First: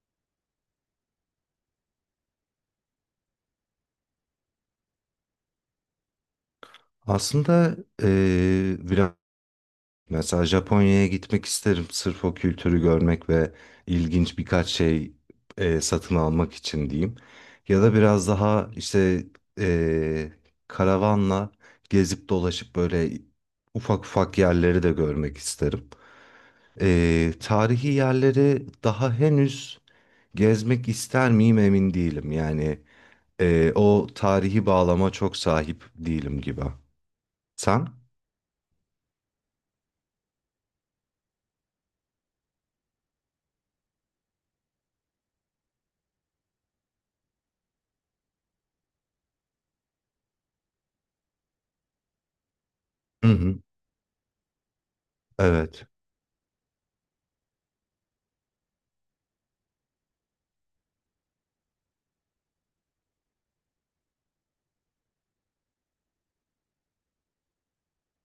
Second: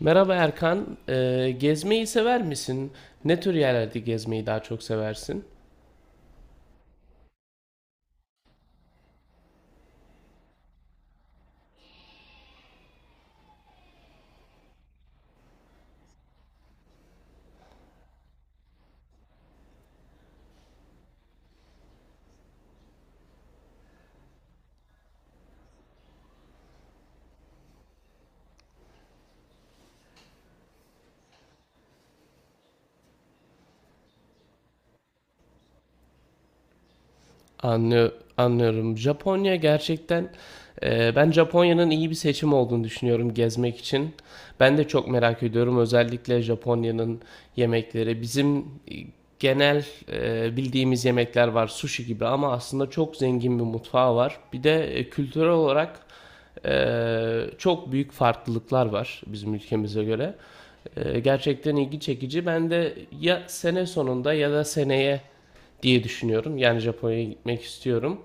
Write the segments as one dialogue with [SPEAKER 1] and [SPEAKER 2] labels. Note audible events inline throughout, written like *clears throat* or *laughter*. [SPEAKER 1] Merhaba Erkan. Gezmeyi sever misin? Ne tür yerlerde gezmeyi daha çok seversin?
[SPEAKER 2] Aslında biraz mesela Japonya'ya gitmek isterim. Sırf o kültürü görmek ve ilginç birkaç şey satın almak için diyeyim. Ya da biraz daha işte eee, karavanla gezip dolaşıp böyle ufak ufak yerleri de görmek isterim. Tarihi yerleri daha henüz gezmek ister miyim emin değilim. Yani o tarihi bağlama çok sahip değilim gibi. Sen?
[SPEAKER 1] Anlıyor, Anlıyorum. Japonya gerçekten ben Japonya'nın iyi bir seçim olduğunu düşünüyorum gezmek için. Ben de çok merak ediyorum. Özellikle Japonya'nın yemekleri. Bizim genel bildiğimiz yemekler var, sushi gibi ama aslında çok
[SPEAKER 2] Hı
[SPEAKER 1] zengin
[SPEAKER 2] hı.
[SPEAKER 1] bir mutfağı var. Bir de kültürel
[SPEAKER 2] Evet.
[SPEAKER 1] olarak e, çok büyük farklılıklar var bizim ülkemize göre. Gerçekten ilgi çekici. Ben de ya sene sonunda ya da seneye diye düşünüyorum. Yani Japonya'ya gitmek istiyorum.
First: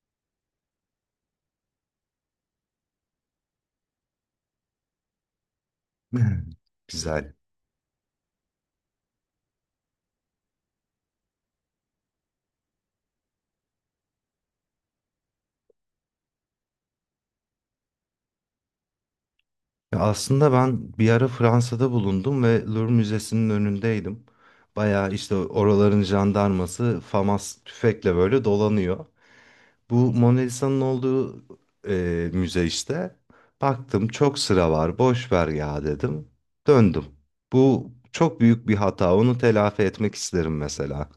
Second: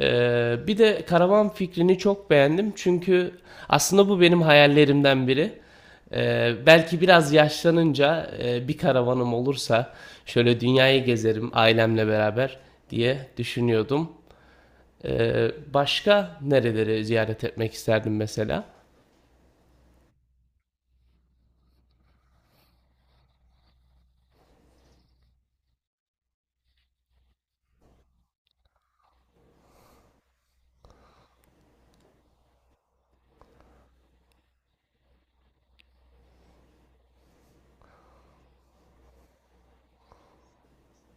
[SPEAKER 1] Bir de karavan fikrini çok beğendim. Çünkü aslında bu benim hayallerimden biri.
[SPEAKER 2] *clears throat* *laughs*
[SPEAKER 1] Belki biraz
[SPEAKER 2] Güzel.
[SPEAKER 1] yaşlanınca bir karavanım olursa şöyle dünyayı gezerim ailemle beraber diye düşünüyordum. Başka nereleri ziyaret etmek isterdim mesela?
[SPEAKER 2] Ya aslında ben bir ara Fransa'da bulundum ve Louvre Müzesi'nin önündeydim. Bayağı işte oraların jandarması FAMAS tüfekle böyle dolanıyor. Bu Mona Lisa'nın olduğu müze işte. Baktım çok sıra var, boş ver ya dedim. Döndüm. Bu çok büyük bir hata. Onu telafi etmek isterim mesela.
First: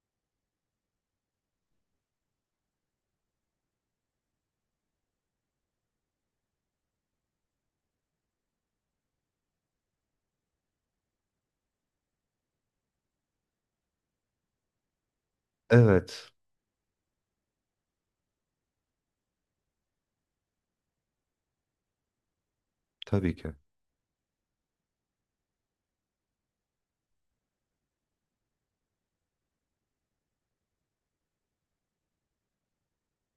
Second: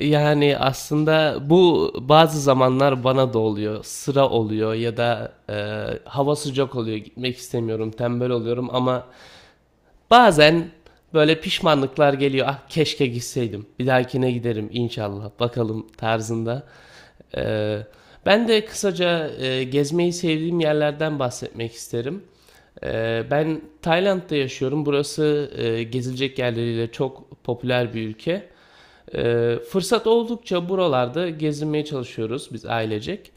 [SPEAKER 1] Yani aslında bu bazı zamanlar bana da oluyor. Sıra oluyor ya da hava sıcak oluyor. Gitmek istemiyorum, tembel oluyorum ama bazen böyle pişmanlıklar geliyor. Ah keşke gitseydim. Bir dahakine giderim inşallah. Bakalım
[SPEAKER 2] Evet,
[SPEAKER 1] tarzında. E, Ben de kısaca gezmeyi sevdiğim yerlerden bahsetmek isterim.
[SPEAKER 2] tabii ki.
[SPEAKER 1] Ben Tayland'da yaşıyorum. Burası gezilecek yerleriyle çok popüler bir ülke. Fırsat oldukça buralarda gezinmeye çalışıyoruz biz ailecek.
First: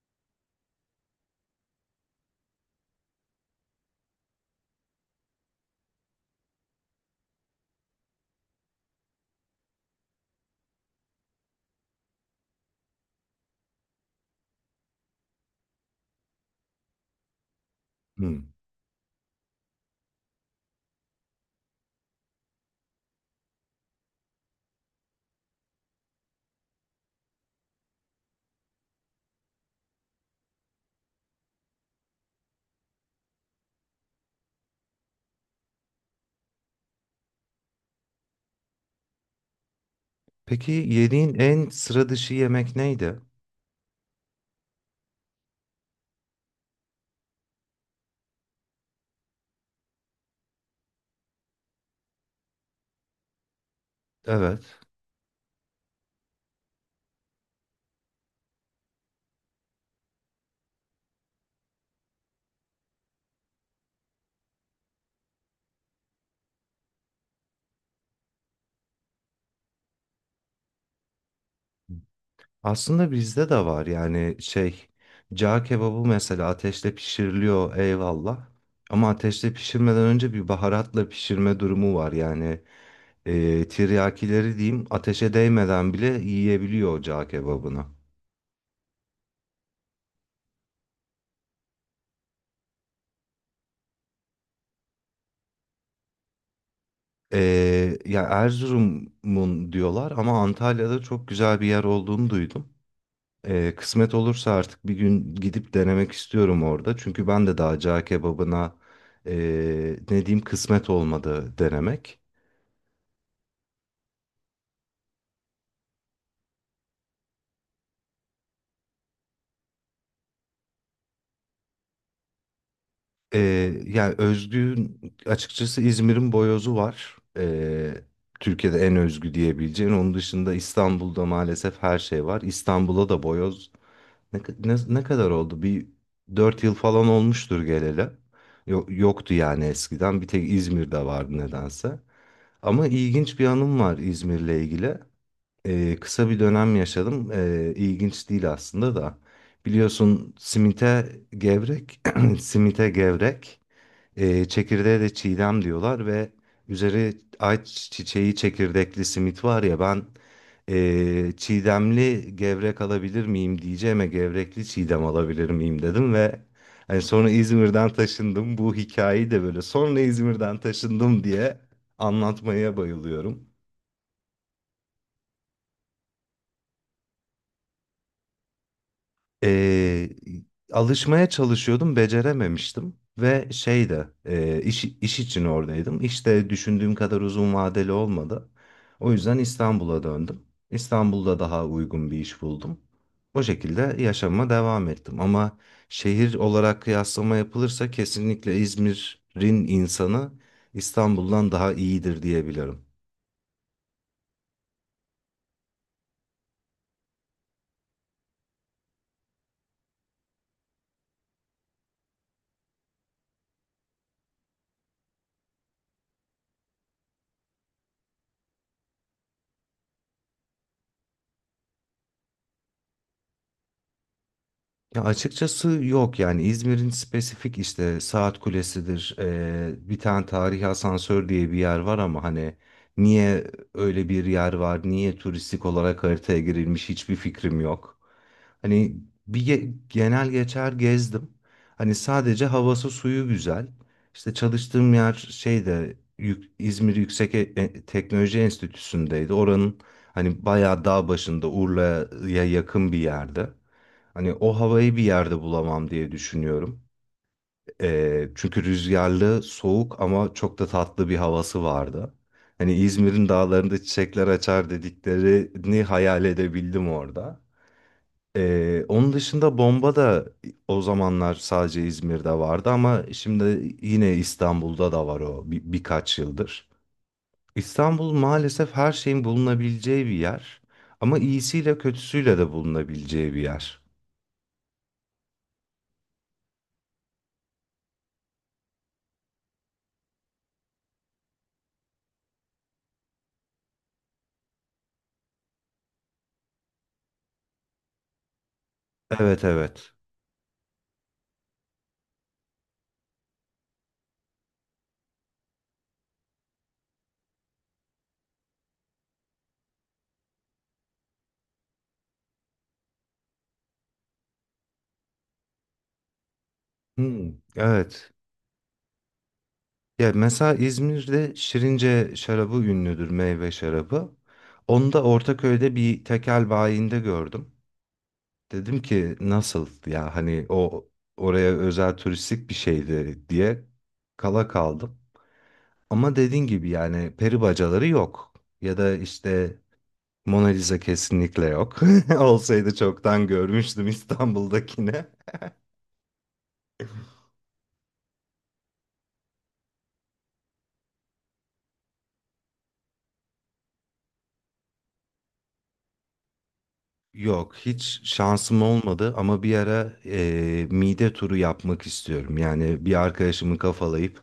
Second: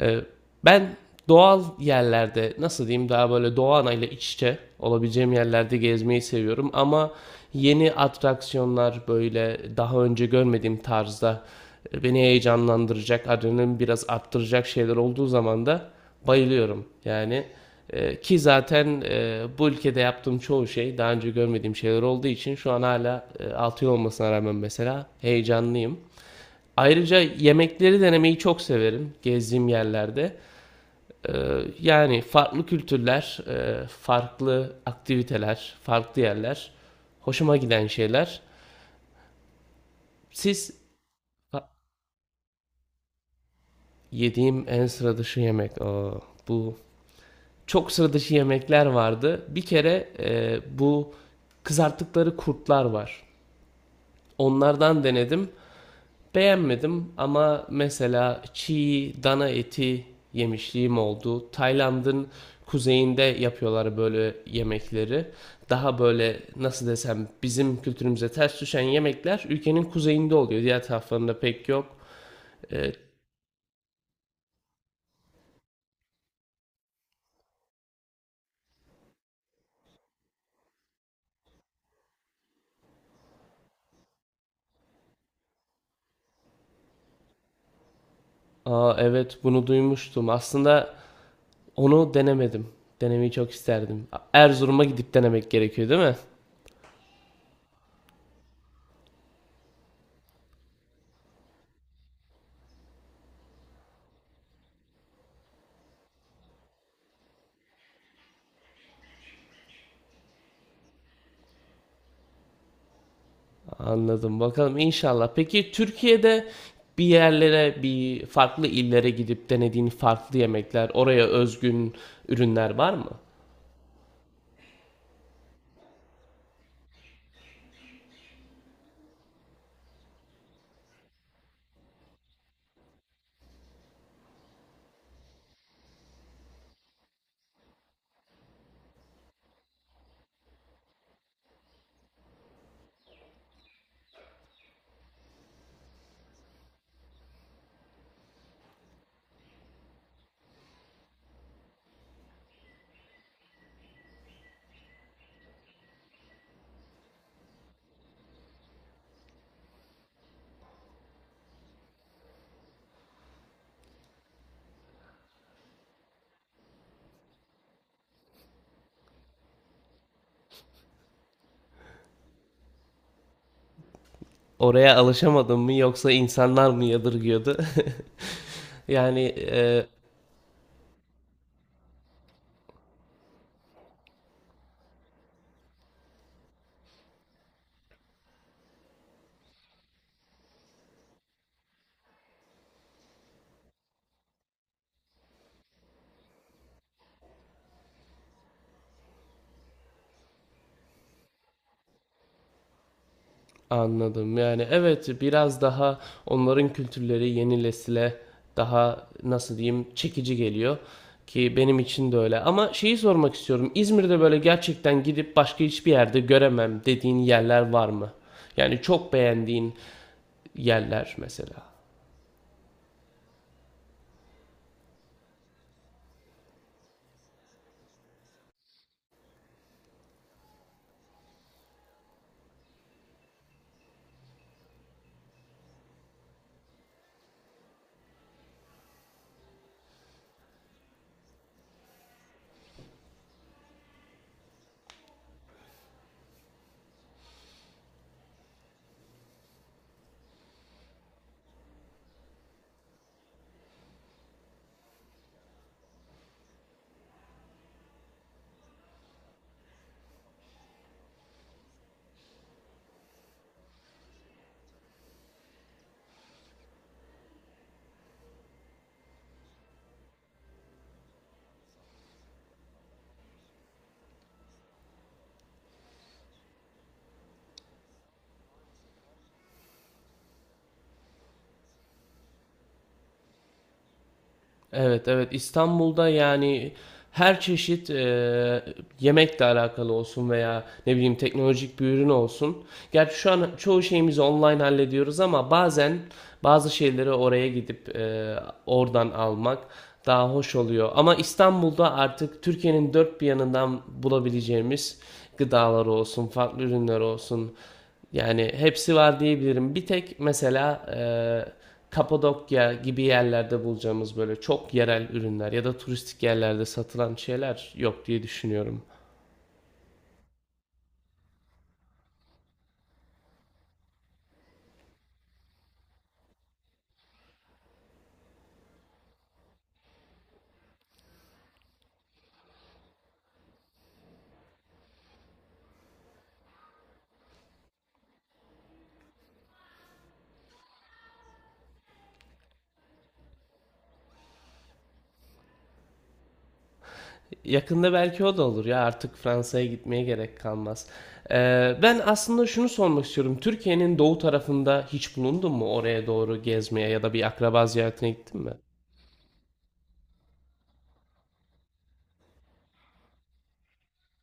[SPEAKER 1] Ee, Ben doğal yerlerde nasıl diyeyim daha böyle doğa anayla iç içe olabileceğim yerlerde gezmeyi seviyorum ama yeni atraksiyonlar böyle daha önce görmediğim tarzda beni heyecanlandıracak, adrenalin biraz arttıracak şeyler olduğu zaman da bayılıyorum. Yani ki
[SPEAKER 2] Hmm.
[SPEAKER 1] zaten bu ülkede yaptığım çoğu şey daha önce görmediğim şeyler olduğu için şu an hala 6 yıl olmasına rağmen mesela heyecanlıyım. Ayrıca yemekleri denemeyi çok severim gezdiğim yerlerde. E, Yani farklı kültürler, farklı aktiviteler, farklı yerler hoşuma giden şeyler.
[SPEAKER 2] Peki
[SPEAKER 1] Siz
[SPEAKER 2] yediğin en sıra dışı yemek neydi?
[SPEAKER 1] Yediğim en sıra dışı yemek. Aa, bu çok sıra dışı yemekler vardı. Bir kere bu kızarttıkları kurtlar var.
[SPEAKER 2] Evet.
[SPEAKER 1] Onlardan denedim. Beğenmedim ama mesela çiğ dana eti yemişliğim oldu. Tayland'ın kuzeyinde yapıyorlar böyle yemekleri. Daha böyle nasıl desem bizim kültürümüze ters düşen yemekler ülkenin kuzeyinde oluyor. Diğer taraflarında pek yok. E,
[SPEAKER 2] Aslında bizde de var yani şey cağ kebabı mesela ateşte pişiriliyor eyvallah. Ama ateşte pişirmeden önce bir baharatla pişirme durumu var yani tiryakileri diyeyim ateşe değmeden bile yiyebiliyor o cağ kebabını.
[SPEAKER 1] Aa evet bunu duymuştum. Aslında onu denemedim. Denemeyi çok isterdim. Erzurum'a gidip denemek gerekiyor değil mi?
[SPEAKER 2] E, ya Erzurum'un diyorlar ama Antalya'da çok güzel bir yer olduğunu duydum. E, kısmet olursa artık bir gün gidip denemek istiyorum orada. Çünkü ben de daha cağ kebabına e, ne diyeyim kısmet olmadı denemek.
[SPEAKER 1] Anladım. Bakalım inşallah. Peki Türkiye'de bir yerlere, bir farklı illere gidip denediğin farklı yemekler, oraya özgün ürünler var mı?
[SPEAKER 2] Ee, Yani özgün açıkçası İzmir'in boyozu var. Türkiye'de en özgü diyebileceğin. Onun dışında İstanbul'da maalesef her şey var. İstanbul'a da boyoz ne kadar oldu? Bir 4 yıl falan olmuştur geleli. Yoktu yani eskiden. Bir tek İzmir'de vardı nedense. Ama ilginç bir anım var İzmir'le ilgili. Kısa bir dönem yaşadım. İlginç değil aslında da. Biliyorsun simite gevrek, *clears throat* simite gevrek. Çekirdeğe de çiğdem diyorlar ve üzeri ayçiçeği çiçeği çekirdekli simit var ya ben çiğdemli gevrek alabilir miyim diyeceğime gevrekli çiğdem alabilir miyim dedim ve hani sonra İzmir'den taşındım bu hikayeyi de böyle sonra İzmir'den taşındım diye anlatmaya bayılıyorum.
[SPEAKER 1] Oraya alışamadın mı yoksa insanlar mı yadırgıyordu? *laughs* yani
[SPEAKER 2] Eee, Alışmaya çalışıyordum, becerememiştim ve şey de iş için oradaydım. İşte düşündüğüm kadar uzun vadeli olmadı. O yüzden İstanbul'a döndüm. İstanbul'da daha uygun bir iş buldum. O şekilde yaşama devam ettim. Ama şehir olarak kıyaslama yapılırsa kesinlikle İzmir'in insanı İstanbul'dan daha iyidir diyebilirim.
[SPEAKER 1] anladım. Yani evet biraz daha onların kültürleri yeni nesile daha nasıl diyeyim çekici geliyor ki benim için de öyle. Ama şeyi sormak istiyorum. İzmir'de böyle gerçekten gidip başka hiçbir yerde göremem dediğin yerler var mı? Yani çok beğendiğin yerler mesela.
[SPEAKER 2] Ya açıkçası yok yani İzmir'in spesifik işte Saat Kulesi'dir bir tane tarihi asansör diye bir yer var ama hani niye öyle bir yer var niye turistik olarak haritaya girilmiş hiçbir fikrim yok. Hani bir genel geçer gezdim hani sadece havası suyu güzel. İşte çalıştığım yer şeyde İzmir Yüksek Teknoloji Enstitüsü'ndeydi oranın hani bayağı dağ başında Urla'ya yakın bir yerde. Hani o havayı bir yerde bulamam diye düşünüyorum. Çünkü rüzgarlı, soğuk ama çok da tatlı bir havası vardı. Hani İzmir'in dağlarında çiçekler açar dediklerini hayal edebildim orada. Onun dışında bomba da o zamanlar sadece İzmir'de vardı ama şimdi yine İstanbul'da da var o birkaç yıldır. İstanbul maalesef her şeyin bulunabileceği bir yer ama iyisiyle kötüsüyle de bulunabileceği bir yer.
[SPEAKER 1] Evet, evet. İstanbul'da yani her çeşit yemekle alakalı olsun veya ne bileyim teknolojik bir ürün olsun. Gerçi şu an çoğu şeyimizi online hallediyoruz ama bazen bazı şeyleri oraya gidip oradan
[SPEAKER 2] Evet,
[SPEAKER 1] almak
[SPEAKER 2] evet.
[SPEAKER 1] daha hoş oluyor. Ama İstanbul'da artık Türkiye'nin dört bir yanından bulabileceğimiz gıdalar olsun, farklı ürünler olsun, yani hepsi var diyebilirim. Bir tek mesela Kapadokya gibi yerlerde bulacağımız böyle çok yerel ürünler ya da turistik yerlerde satılan
[SPEAKER 2] Hmm,
[SPEAKER 1] şeyler yok
[SPEAKER 2] evet.
[SPEAKER 1] diye düşünüyorum.
[SPEAKER 2] Ya mesela İzmir'de Şirince şarabı ünlüdür, meyve şarabı. Onu da Ortaköy'de bir tekel bayinde gördüm. Dedim ki nasıl ya hani o oraya özel turistik bir şeydi diye kala kaldım. Ama dediğin gibi yani peri bacaları yok. Ya da işte Mona Lisa kesinlikle yok. *laughs* Olsaydı çoktan görmüştüm İstanbul'dakine.
[SPEAKER 1] Yakında belki o da olur ya artık Fransa'ya gitmeye gerek kalmaz. E, Ben aslında şunu sormak istiyorum. Türkiye'nin doğu tarafında hiç bulundun mu? Oraya doğru gezmeye ya da bir
[SPEAKER 2] Yok
[SPEAKER 1] akraba
[SPEAKER 2] hiç
[SPEAKER 1] ziyaretine gittin mi?
[SPEAKER 2] şansım olmadı ama bir ara mide turu yapmak istiyorum. Yani bir arkadaşımı kafalayıp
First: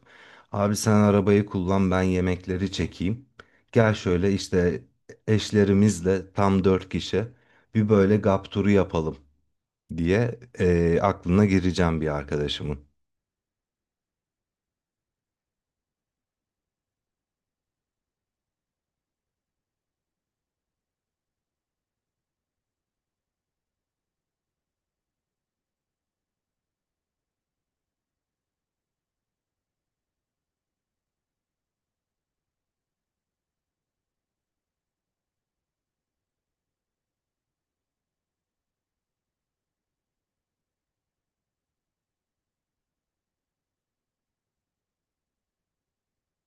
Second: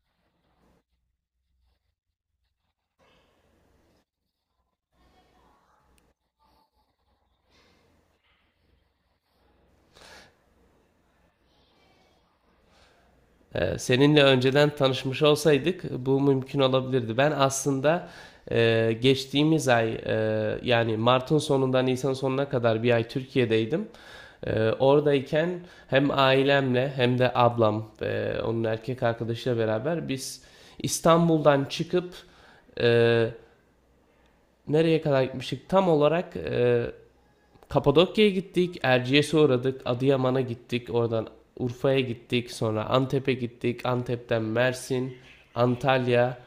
[SPEAKER 2] abi sen arabayı kullan ben yemekleri çekeyim. Gel şöyle işte eşlerimizle tam 4 kişi bir böyle gap turu yapalım diye aklına gireceğim bir arkadaşımın.
[SPEAKER 1] Seninle önceden tanışmış olsaydık bu mümkün olabilirdi. Ben aslında geçtiğimiz ay yani Mart'ın sonundan Nisan sonuna kadar bir ay Türkiye'deydim. Oradayken hem ailemle hem de ablam ve onun erkek arkadaşıyla beraber biz İstanbul'dan çıkıp e, nereye kadar gitmiştik? Tam olarak Kapadokya'ya gittik, Erciyes'e uğradık, Adıyaman'a gittik, oradan Urfa'ya gittik, sonra Antep'e gittik, Antep'ten Mersin, Antalya,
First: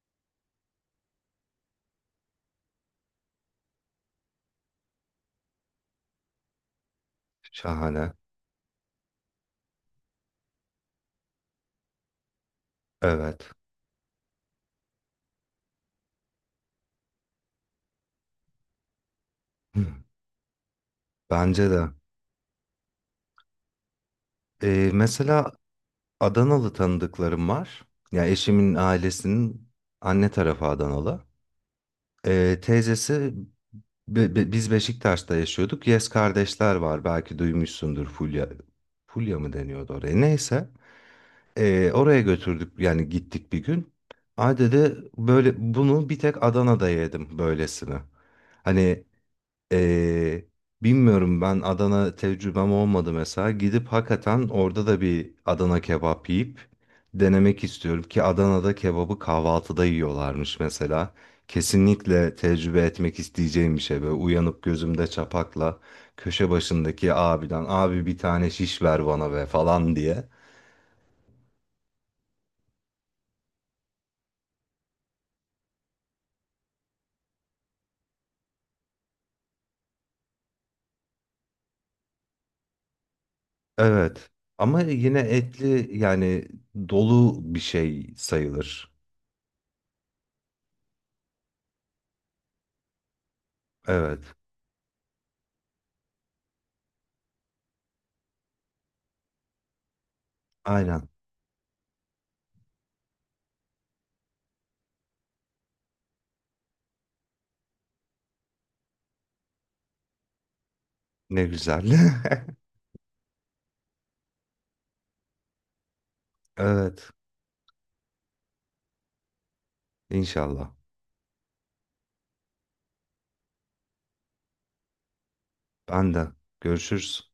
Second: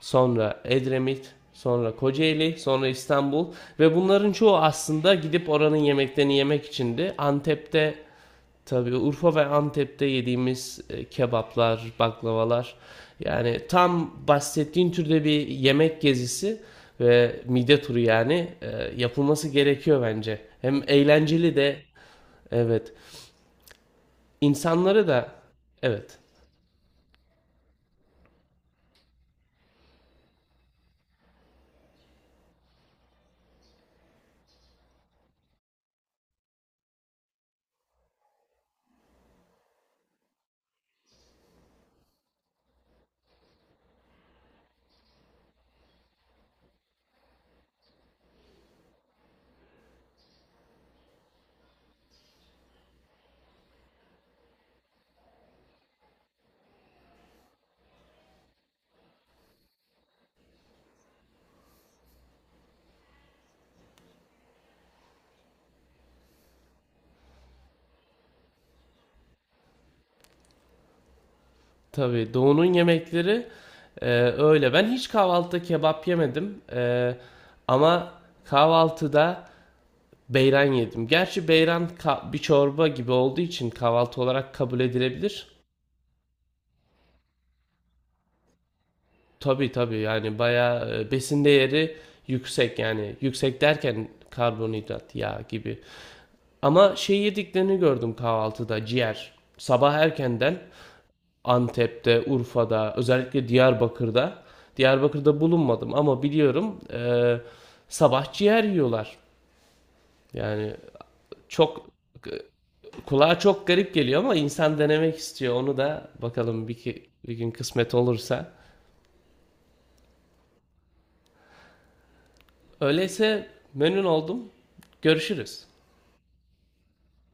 [SPEAKER 1] sonra Edremit, sonra Kocaeli, sonra İstanbul ve bunların çoğu aslında gidip oranın yemeklerini yemek içindi. Antep'te
[SPEAKER 2] Şahane.
[SPEAKER 1] Tabii Urfa ve Antep'te yediğimiz kebaplar, baklavalar
[SPEAKER 2] Evet.
[SPEAKER 1] yani tam bahsettiğin türde bir yemek gezisi ve mide turu yani yapılması
[SPEAKER 2] *laughs* Hı,
[SPEAKER 1] gerekiyor bence. Hem eğlenceli
[SPEAKER 2] bence
[SPEAKER 1] de
[SPEAKER 2] de.
[SPEAKER 1] evet. İnsanları da
[SPEAKER 2] Mesela
[SPEAKER 1] evet.
[SPEAKER 2] Adanalı tanıdıklarım var. Ya eşimin ailesinin anne tarafı Adanalı. Teyzesi biz Beşiktaş'ta yaşıyorduk. Yes kardeşler var belki duymuşsundur Fulya. Fulya mı deniyordu oraya? Neyse. Oraya götürdük yani gittik bir gün. Ay dedi böyle bunu bir tek Adana'da yedim böylesini. Hani ee, bilmiyorum ben Adana tecrübem olmadı mesela. Gidip hakikaten orada da bir Adana kebap yiyip denemek istiyorum ki Adana'da kebabı kahvaltıda yiyorlarmış mesela. Kesinlikle tecrübe etmek isteyeceğim bir şey böyle uyanıp gözümde çapakla köşe başındaki abiden abi bir tane şiş ver bana be falan diye.
[SPEAKER 1] Tabii doğunun yemekleri öyle. Ben hiç kahvaltıda kebap yemedim. Ama kahvaltıda beyran yedim. Gerçi beyran bir çorba gibi olduğu için kahvaltı
[SPEAKER 2] Evet,
[SPEAKER 1] olarak kabul
[SPEAKER 2] ama yine
[SPEAKER 1] edilebilir.
[SPEAKER 2] etli yani dolu bir şey sayılır.
[SPEAKER 1] Tabii tabii yani bayağı besin değeri yüksek yani yüksek derken
[SPEAKER 2] Evet,
[SPEAKER 1] karbonhidrat, yağ gibi. Ama şey yediklerini gördüm kahvaltıda ciğer. Sabah erkenden
[SPEAKER 2] aynen.
[SPEAKER 1] Antep'te, Urfa'da, özellikle Diyarbakır'da. Diyarbakır'da bulunmadım ama biliyorum sabah ciğer yiyorlar. Yani
[SPEAKER 2] Ne güzel.
[SPEAKER 1] çok
[SPEAKER 2] *laughs*
[SPEAKER 1] kulağa çok garip geliyor ama insan denemek istiyor. Onu da bakalım
[SPEAKER 2] Evet.
[SPEAKER 1] bir gün kısmet olursa.
[SPEAKER 2] İnşallah.
[SPEAKER 1] Öyleyse memnun oldum. Görüşürüz.
[SPEAKER 2] Ben de. Görüşürüz.